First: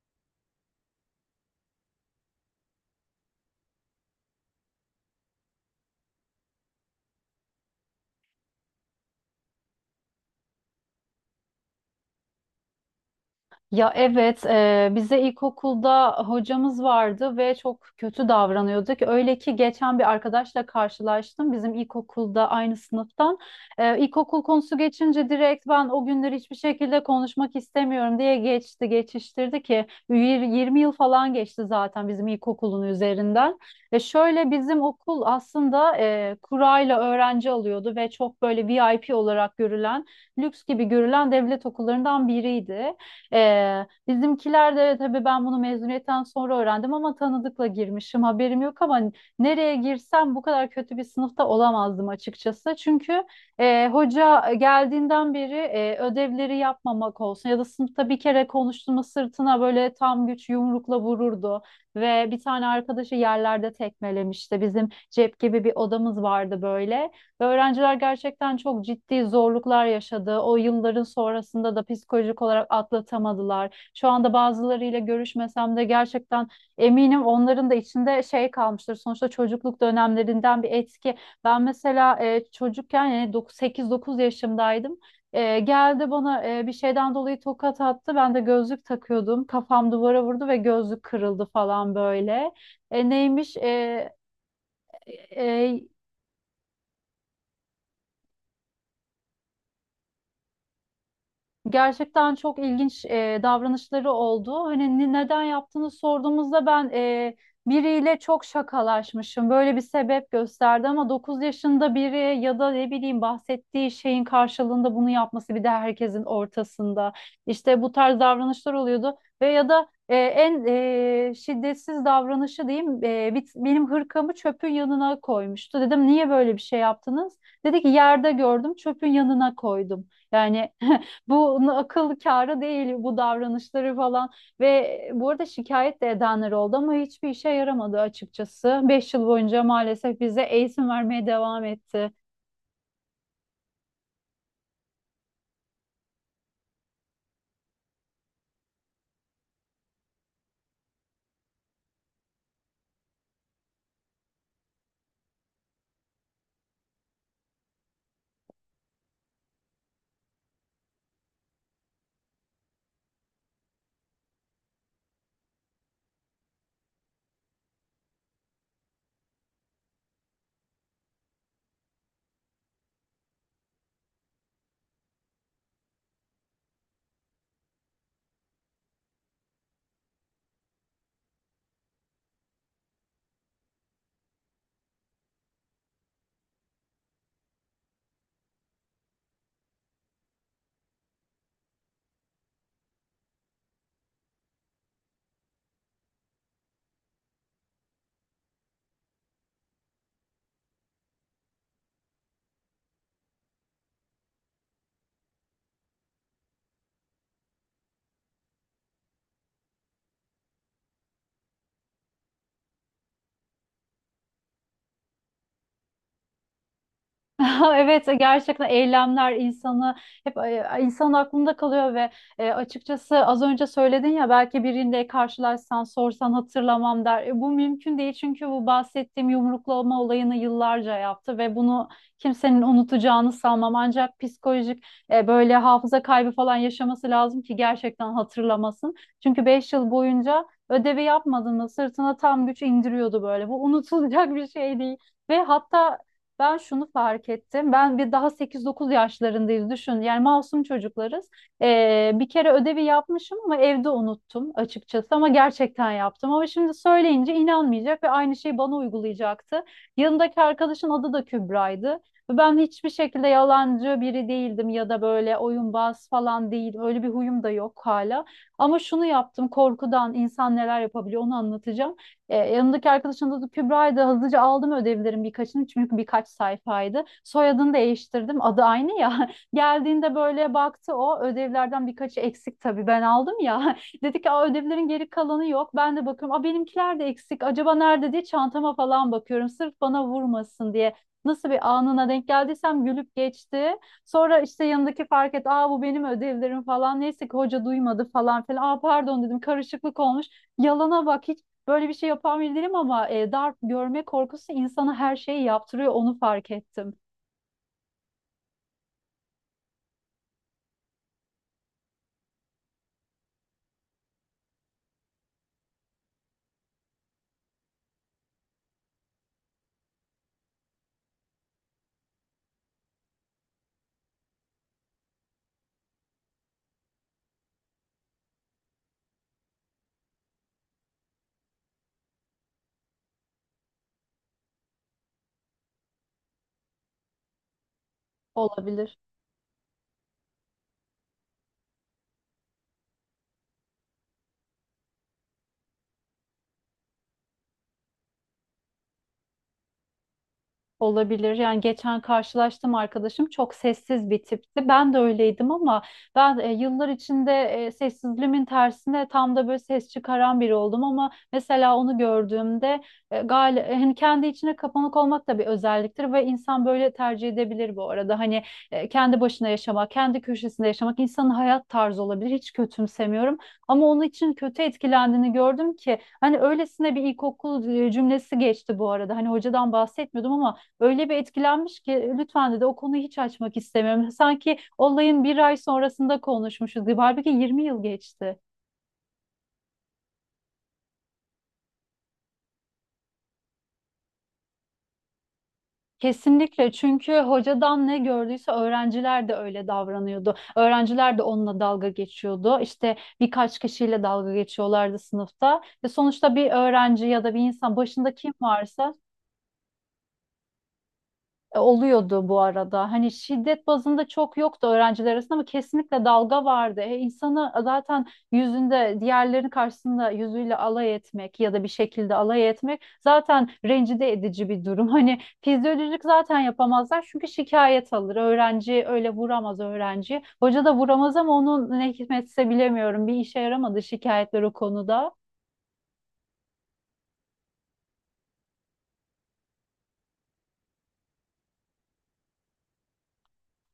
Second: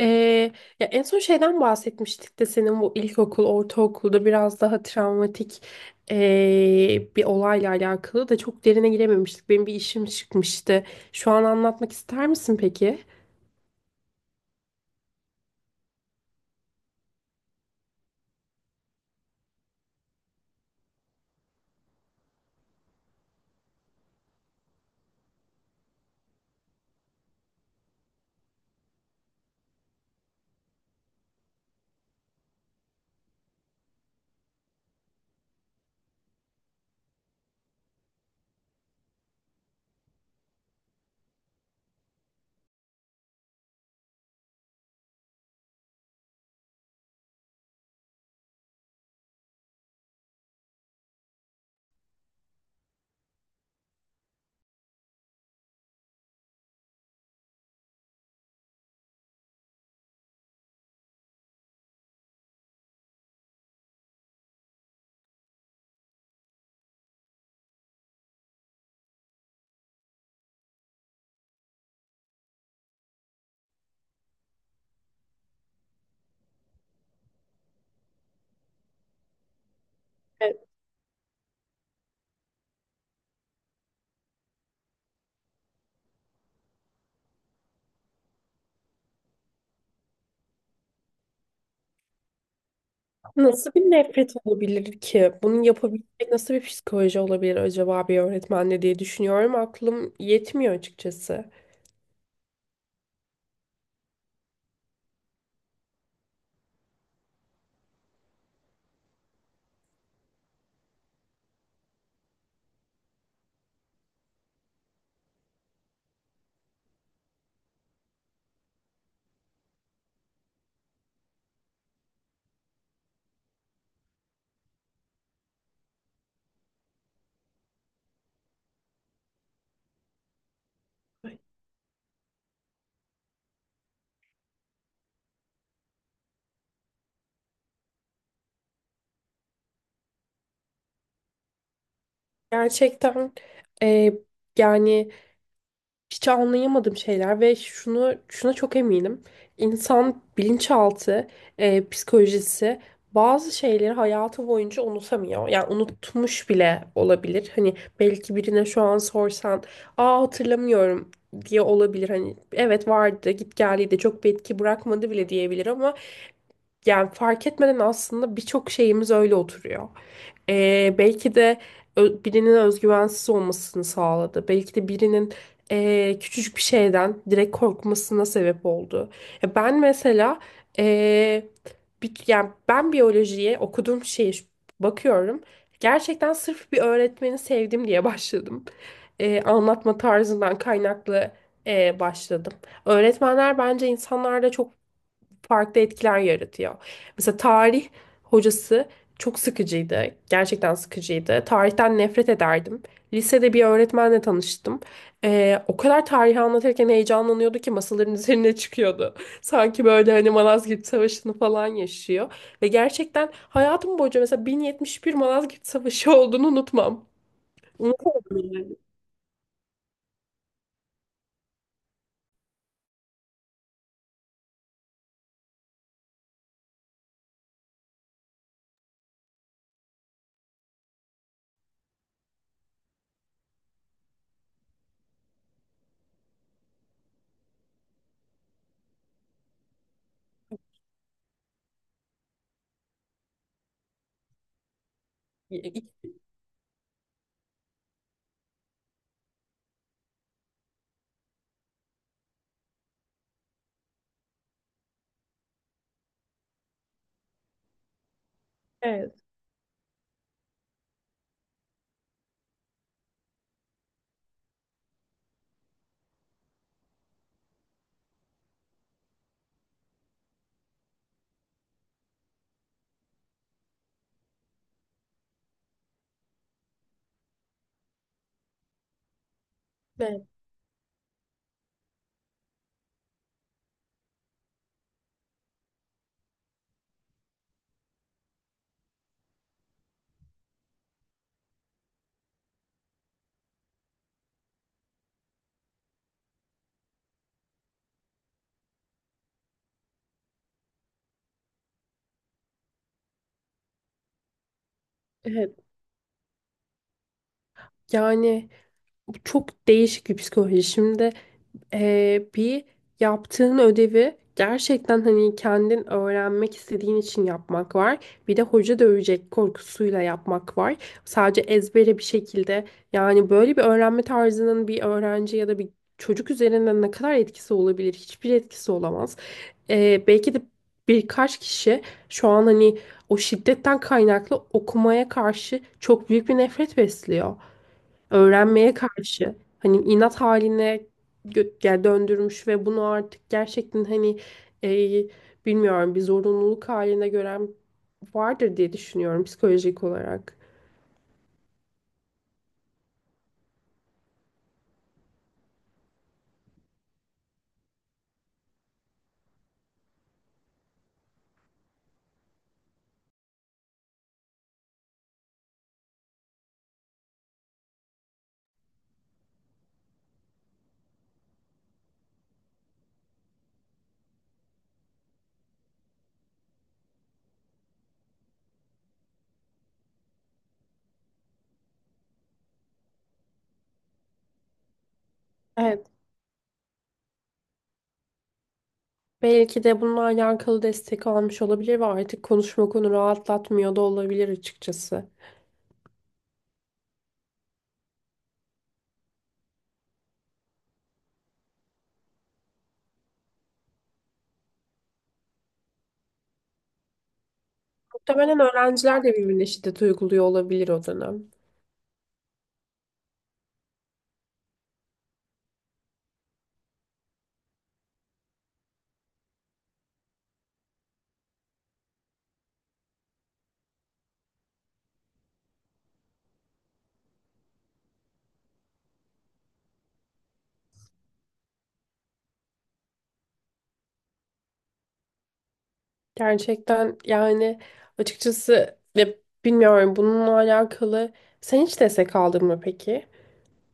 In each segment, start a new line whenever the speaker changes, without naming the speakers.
Ee, ya en son şeyden bahsetmiştik de senin bu ilkokul, ortaokulda biraz daha travmatik bir olayla alakalı da çok derine girememiştik. Benim bir işim çıkmıştı. Şu an anlatmak ister misin peki?
Ya evet, bize ilkokulda hocamız vardı ve çok kötü davranıyorduk. Öyle ki geçen bir arkadaşla karşılaştım bizim ilkokulda aynı sınıftan. İlkokul konusu geçince direkt ben o günleri hiçbir şekilde konuşmak istemiyorum diye geçti, geçiştirdi ki 20 yıl falan geçti zaten bizim ilkokulun üzerinden. Ve şöyle bizim okul aslında kurayla öğrenci alıyordu ve çok böyle VIP olarak görülen, lüks gibi görülen devlet okullarından biriydi. Bizimkiler de tabii ben bunu mezuniyetten sonra öğrendim ama tanıdıkla girmişim haberim yok ama nereye girsem bu kadar kötü bir sınıfta olamazdım açıkçası. Çünkü hoca geldiğinden beri ödevleri yapmamak olsun ya da sınıfta bir kere konuştuğumu sırtına böyle tam güç yumrukla vururdu ve bir tane arkadaşı yerlerde tekmelemişti. Bizim cep gibi bir odamız vardı böyle. Ve öğrenciler gerçekten çok ciddi zorluklar yaşadı. O yılların sonrasında da psikolojik olarak atlatamadılar. Şu anda bazılarıyla görüşmesem de gerçekten eminim onların da içinde şey kalmıştır. Sonuçta çocukluk
Evet.
dönemlerinden bir etki. Ben mesela çocukken yani 8-9 yaşımdaydım. Geldi bana bir şeyden dolayı tokat attı. Ben de gözlük takıyordum. Kafam duvara vurdu ve gözlük kırıldı falan böyle. E, neymiş?
Nasıl bir
E,
nefret olabilir ki? Bunu
e,
yapabilecek nasıl bir psikoloji olabilir acaba bir öğretmenle diye düşünüyorum. Aklım yetmiyor açıkçası.
Gerçekten çok ilginç davranışları oldu. Hani neden yaptığını sorduğumuzda ben biriyle çok şakalaşmışım. Böyle bir sebep gösterdi ama 9 yaşında biri ya da ne bileyim bahsettiği şeyin karşılığında bunu yapması bir de herkesin ortasında. İşte bu tarz davranışlar oluyordu ve ya da en şiddetsiz davranışı diyeyim, benim hırkamı çöpün yanına koymuştu. Dedim niye böyle bir şey yaptınız? Dedi ki yerde gördüm çöpün yanına koydum. Yani bu akıl kârı değil bu davranışları falan ve bu arada şikayet de edenler oldu ama hiçbir işe yaramadı açıkçası. 5 yıl boyunca maalesef bize eğitim vermeye devam etti.
Gerçekten e, yani hiç anlayamadığım şeyler ve şunu şuna çok eminim. İnsan bilinçaltı, psikolojisi bazı şeyleri hayatı boyunca unutamıyor. Yani unutmuş bile olabilir. Hani belki birine şu an sorsan, "Aa, hatırlamıyorum." diye olabilir. Hani evet vardı, git geldi de çok bir etki bırakmadı bile diyebilir ama yani fark etmeden aslında birçok şeyimiz öyle oturuyor. Belki de birinin özgüvensiz olmasını sağladı. Belki de birinin küçücük bir şeyden direkt korkmasına sebep oldu. Ya ben mesela ee, bir, yani ben biyolojiye okuduğum şeye bakıyorum. Gerçekten sırf bir öğretmeni sevdim diye başladım. Anlatma tarzından kaynaklı başladım. Öğretmenler bence insanlarda çok farklı etkiler yaratıyor. Mesela tarih hocası çok sıkıcıydı. Gerçekten sıkıcıydı. Tarihten nefret ederdim. Lisede bir öğretmenle tanıştım. O kadar tarihi anlatırken heyecanlanıyordu ki masaların üzerine çıkıyordu. Sanki böyle hani Malazgirt Savaşı'nı falan yaşıyor. Ve gerçekten hayatım boyunca mesela 1071 Malazgirt Savaşı olduğunu unutmam.
Evet,
Unutamam.
gerçekten eylemler insanı hep insanın aklında kalıyor ve açıkçası az önce söyledin ya belki birinde karşılaşsan sorsan hatırlamam der. Bu mümkün değil çünkü bu bahsettiğim yumruklama olayını yıllarca yaptı ve bunu kimsenin unutacağını sanmam. Ancak psikolojik böyle hafıza kaybı falan yaşaması lazım ki gerçekten hatırlamasın. Çünkü 5 yıl boyunca ödevi yapmadığında sırtına tam güç indiriyordu böyle. Bu unutulacak bir şey değil. Ve hatta ben şunu fark ettim. Ben bir daha 8-9 yaşlarındayız düşün. Yani masum çocuklarız. Bir kere ödevi yapmışım ama evde unuttum açıkçası ama gerçekten yaptım. Ama şimdi söyleyince inanmayacak ve aynı şeyi bana
Evet,
uygulayacaktı. Yanındaki arkadaşın adı da Kübra'ydı. Ve ben hiçbir şekilde yalancı biri değildim ya da böyle oyunbaz falan değil. Öyle bir huyum da yok hala. Ama şunu yaptım, korkudan insan neler yapabiliyor onu anlatacağım. Yanımdaki arkadaşın adı Kübra'ydı. Hızlıca aldım ödevlerin birkaçını çünkü birkaç sayfaydı. Soyadını değiştirdim. Adı aynı ya. Geldiğinde
evet,
böyle baktı o. Ödevlerden birkaçı eksik tabii, ben aldım ya. Dedi ki, "Aa, ödevlerin geri kalanı yok." Ben de bakıyorum. Aa, benimkiler de eksik. Acaba nerede diye çantama falan bakıyorum. Sırf bana vurmasın diye. Nasıl bir anına denk geldiysem gülüp geçti. Sonra işte yanındaki fark et. Aa, bu benim ödevlerim falan. Neyse ki hoca duymadı falan filan. Aa, pardon dedim, karışıklık olmuş. Yalana bak hiç. Böyle bir şey yapan biri değilim ama darp görme korkusu insana her şeyi
evet.
yaptırıyor. Onu fark ettim.
Yani çok değişik bir psikoloji. Şimdi bir yaptığın ödevi gerçekten hani kendin öğrenmek istediğin için yapmak var. Bir de hoca dövecek korkusuyla yapmak var. Sadece ezbere bir şekilde yani böyle bir öğrenme tarzının bir öğrenci ya da bir çocuk üzerinden ne kadar etkisi olabilir? Hiçbir etkisi olamaz. Belki de birkaç kişi şu an hani o şiddetten kaynaklı okumaya karşı çok büyük bir nefret besliyor, öğrenmeye
Olabilir.
karşı hani inat haline yani döndürmüş ve bunu artık gerçekten hani e, bilmiyorum bir zorunluluk haline gören vardır diye düşünüyorum psikolojik olarak.
Olabilir. Yani geçen karşılaştım, arkadaşım çok sessiz bir tipti. Ben de öyleydim ama ben yıllar içinde sessizliğimin tersine tam da böyle ses çıkaran biri oldum ama mesela onu gördüğümde hani kendi içine kapanık olmak da bir özelliktir ve insan böyle tercih edebilir bu arada. Hani kendi başına yaşamak, kendi köşesinde yaşamak insanın hayat tarzı olabilir. Hiç kötümsemiyorum ama onun için kötü etkilendiğini gördüm ki hani öylesine bir ilkokul cümlesi geçti bu arada. Hani hocadan bahsetmiyordum ama öyle bir etkilenmiş ki lütfen dedi, o konuyu hiç açmak istemiyorum. Sanki olayın bir ay
Evet.
sonrasında konuşmuşuz gibi. Halbuki 20 yıl geçti.
Belki de bununla alakalı destek almış olabilir ve artık konuşma konu rahatlatmıyor da olabilir açıkçası.
Kesinlikle, çünkü hocadan ne gördüyse öğrenciler de öyle davranıyordu. Öğrenciler de onunla dalga geçiyordu. İşte birkaç kişiyle dalga geçiyorlardı sınıfta. Ve sonuçta bir öğrenci ya da bir insan başında kim
Muhtemelen
varsa
öğrenciler de birbirine şiddet uyguluyor olabilir o dönem.
oluyordu bu arada. Hani şiddet bazında çok yoktu öğrenciler arasında ama kesinlikle dalga vardı. İnsanı zaten yüzünde diğerlerinin karşısında yüzüyle alay etmek ya da bir şekilde alay etmek zaten rencide edici bir durum. Hani fizyolojik zaten yapamazlar çünkü şikayet alır. Öğrenci öyle vuramaz öğrenci. Hoca da vuramaz ama onun ne hikmetse bilemiyorum. Bir işe yaramadı şikayetler o konuda.
Gerçekten yani açıkçası ya bilmiyorum bununla alakalı. Sen hiç destek aldın mı peki?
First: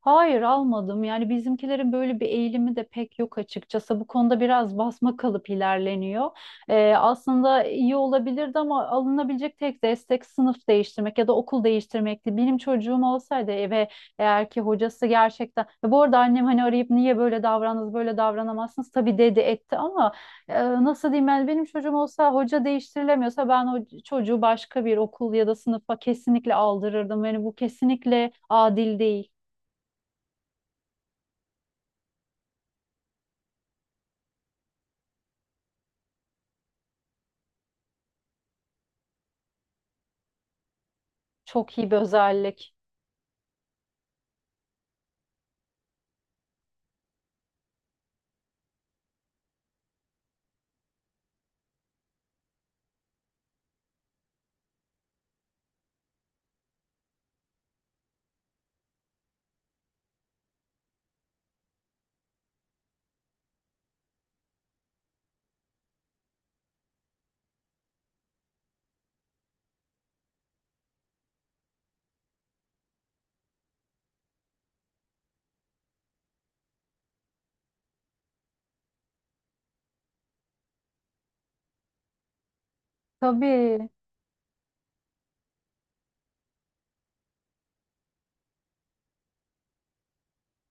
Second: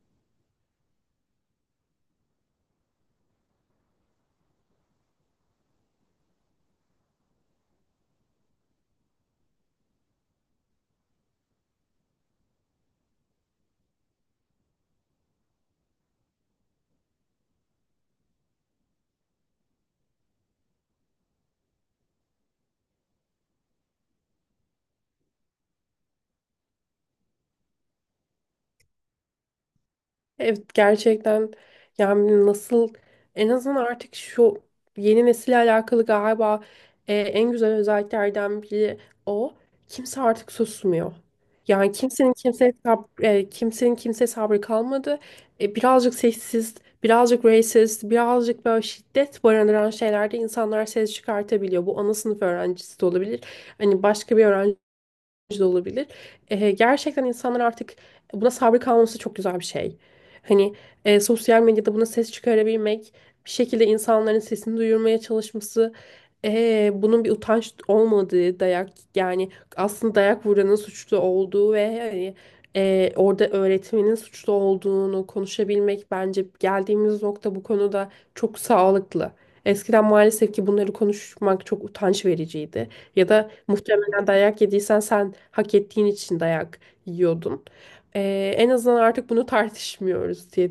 Hayır, almadım. Yani bizimkilerin böyle bir eğilimi de pek yok açıkçası. Bu konuda biraz basma kalıp ilerleniyor. Aslında iyi olabilirdi ama alınabilecek tek destek sınıf değiştirmek ya da okul değiştirmekti. Benim çocuğum olsaydı eve, eğer ki hocası gerçekten... Ya bu arada annem hani arayıp niye böyle davrandınız, böyle davranamazsınız tabii dedi etti ama nasıl diyeyim, yani benim çocuğum olsa hoca değiştirilemiyorsa ben o çocuğu başka bir okul ya da sınıfa kesinlikle aldırırdım. Yani bu kesinlikle adil değil.
Evet, gerçekten yani nasıl, en azından artık şu yeni nesille alakalı galiba en güzel özelliklerden biri o. Kimse artık susmuyor.
Çok iyi
Yani
bir
kimsenin kimseye
özellik.
kimsenin kimseye sabrı kalmadı. E, birazcık seksist, birazcık racist, birazcık böyle şiddet barındıran şeylerde insanlar ses çıkartabiliyor. Bu ana sınıf öğrencisi de olabilir. Hani başka bir öğrenci da olabilir. Gerçekten insanlar artık buna sabır kalması çok güzel bir şey. Hani sosyal medyada buna ses çıkarabilmek, bir şekilde insanların sesini duyurmaya çalışması, bunun bir utanç olmadığı dayak, yani aslında dayak vuranın suçlu olduğu ve hani orada öğretmenin suçlu olduğunu konuşabilmek bence geldiğimiz nokta bu konuda çok sağlıklı. Eskiden maalesef ki bunları konuşmak çok utanç vericiydi. Ya da
Tabii.
muhtemelen dayak yediysen sen hak ettiğin için dayak yiyordun. En azından artık bunu tartışmıyoruz diye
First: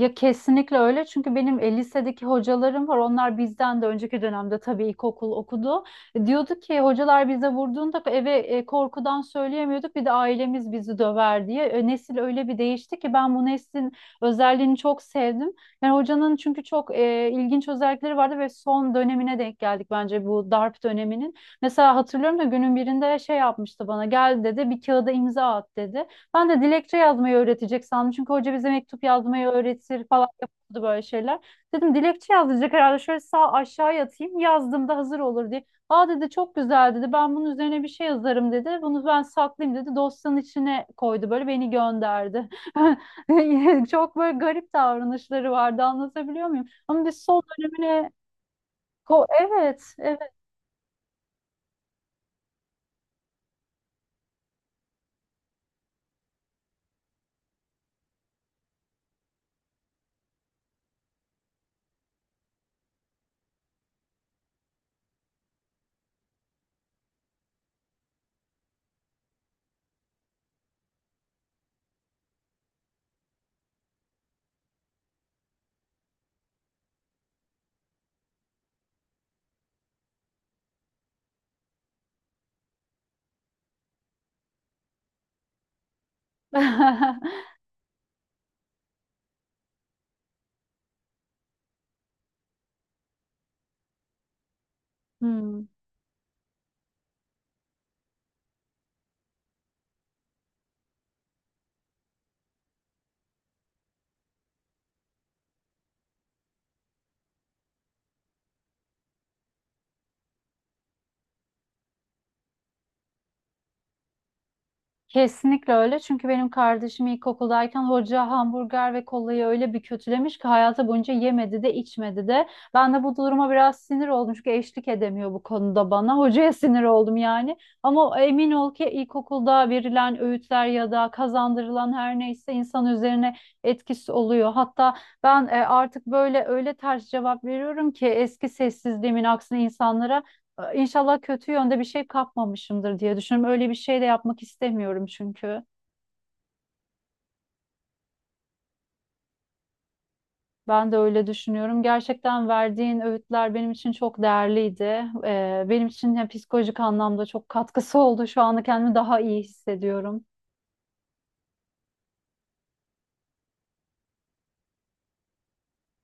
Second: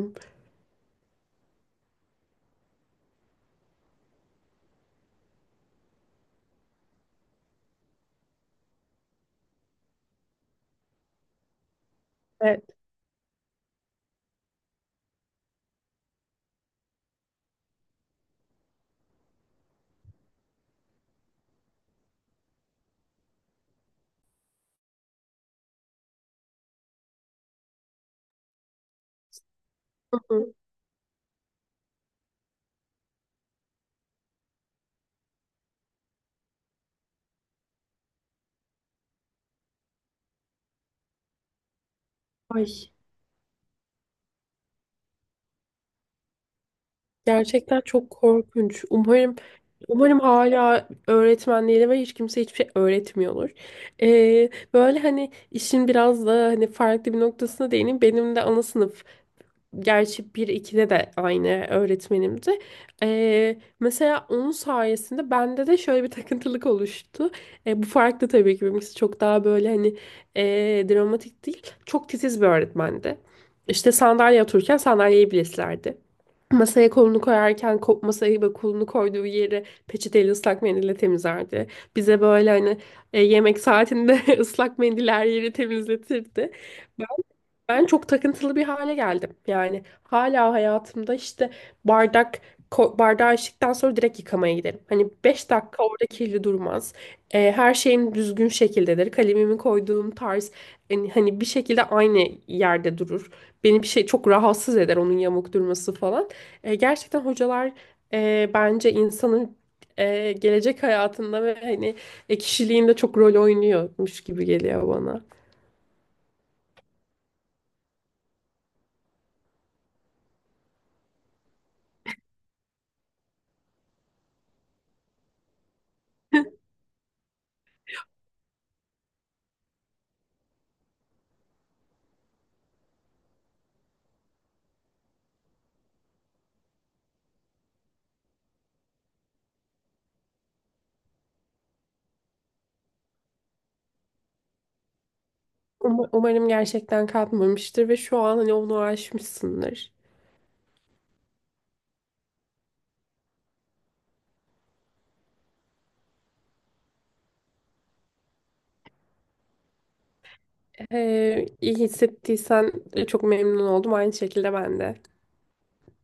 Ya kesinlikle öyle. Çünkü benim lisedeki hocalarım var. Onlar bizden de önceki dönemde tabii ilkokul okudu. Diyordu ki hocalar bize vurduğunda eve korkudan söyleyemiyorduk. Bir de ailemiz bizi döver diye. Nesil öyle bir
Evet.
değişti ki ben bu neslin özelliğini çok sevdim. Yani hocanın çünkü çok ilginç özellikleri vardı ve son dönemine denk geldik bence bu darp döneminin. Mesela hatırlıyorum da günün birinde şey yapmıştı bana. Gel dedi, bir kağıda imza at dedi. Ben de dilekçe yazmayı öğretecek sandım. Çünkü hoca bize mektup yazmayı öğretir
Hı
falan
hı.
yapıyordu böyle şeyler. Dedim dilekçe yazacak herhalde. Şöyle sağ aşağıya atayım. Yazdığımda hazır olur diye. Aa dedi, çok güzel dedi. Ben bunun üzerine bir şey yazarım dedi. Bunu ben saklayayım dedi. Dosyanın içine koydu böyle, beni gönderdi.
Ay.
Çok böyle garip davranışları vardı. Anlatabiliyor muyum? Ama biz son
Gerçekten
dönemine
çok korkunç. Umarım,
evet,
umarım
evet.
hala öğretmenleri ve hiç kimse hiçbir şey öğretmiyordur. Böyle hani işin biraz da hani farklı bir noktasına değineyim. Benim de ana sınıf, gerçi bir 2'de de aynı öğretmenimdi. Mesela onun sayesinde bende de şöyle bir takıntılık oluştu. Bu farklı, tabii ki benimkisi çok daha böyle hani dramatik değil. Çok titiz bir öğretmendi. İşte sandalye otururken sandalyeyi bile silerdi. Masaya kolunu koyarken masayı ve kolunu koyduğu yeri peçeteyle ıslak mendille temizlerdi. Bize böyle hani yemek saatinde ıslak mendiller yeri temizletirdi. Ben çok takıntılı bir hale geldim. Yani hala hayatımda işte bardak, bardağı içtikten sonra direkt yıkamaya giderim. Hani 5
Hmm.
dakika orada kirli durmaz. Her şeyim düzgün şekildedir. Kalemimi koyduğum tarz hani, hani bir şekilde aynı yerde durur. Beni bir şey çok rahatsız eder, onun yamuk durması falan. Gerçekten hocalar bence insanın gelecek hayatında ve hani kişiliğinde çok rol oynuyormuş gibi geliyor bana.
Kesinlikle öyle. Çünkü benim kardeşim ilkokuldayken hoca hamburger ve kolayı öyle bir kötülemiş ki hayatı boyunca yemedi de içmedi de. Ben de bu duruma biraz sinir oldum çünkü eşlik edemiyor bu konuda bana. Hocaya sinir oldum yani. Ama emin ol ki ilkokulda verilen öğütler ya da kazandırılan her neyse insan üzerine etkisi oluyor. Hatta ben artık böyle öyle ters cevap veriyorum ki eski sessizliğimin aksine insanlara İnşallah kötü yönde bir şey kapmamışımdır diye düşünüyorum. Öyle bir şey de yapmak istemiyorum çünkü.
Umarım gerçekten kalkmamıştır ve şu an hani onu aşmışsındır.
Ben de öyle düşünüyorum. Gerçekten verdiğin öğütler benim için çok değerliydi. Benim için ya psikolojik anlamda çok katkısı oldu. Şu anda kendimi daha iyi hissediyorum.
İyi hissettiysen çok memnun oldum. Aynı şekilde ben de.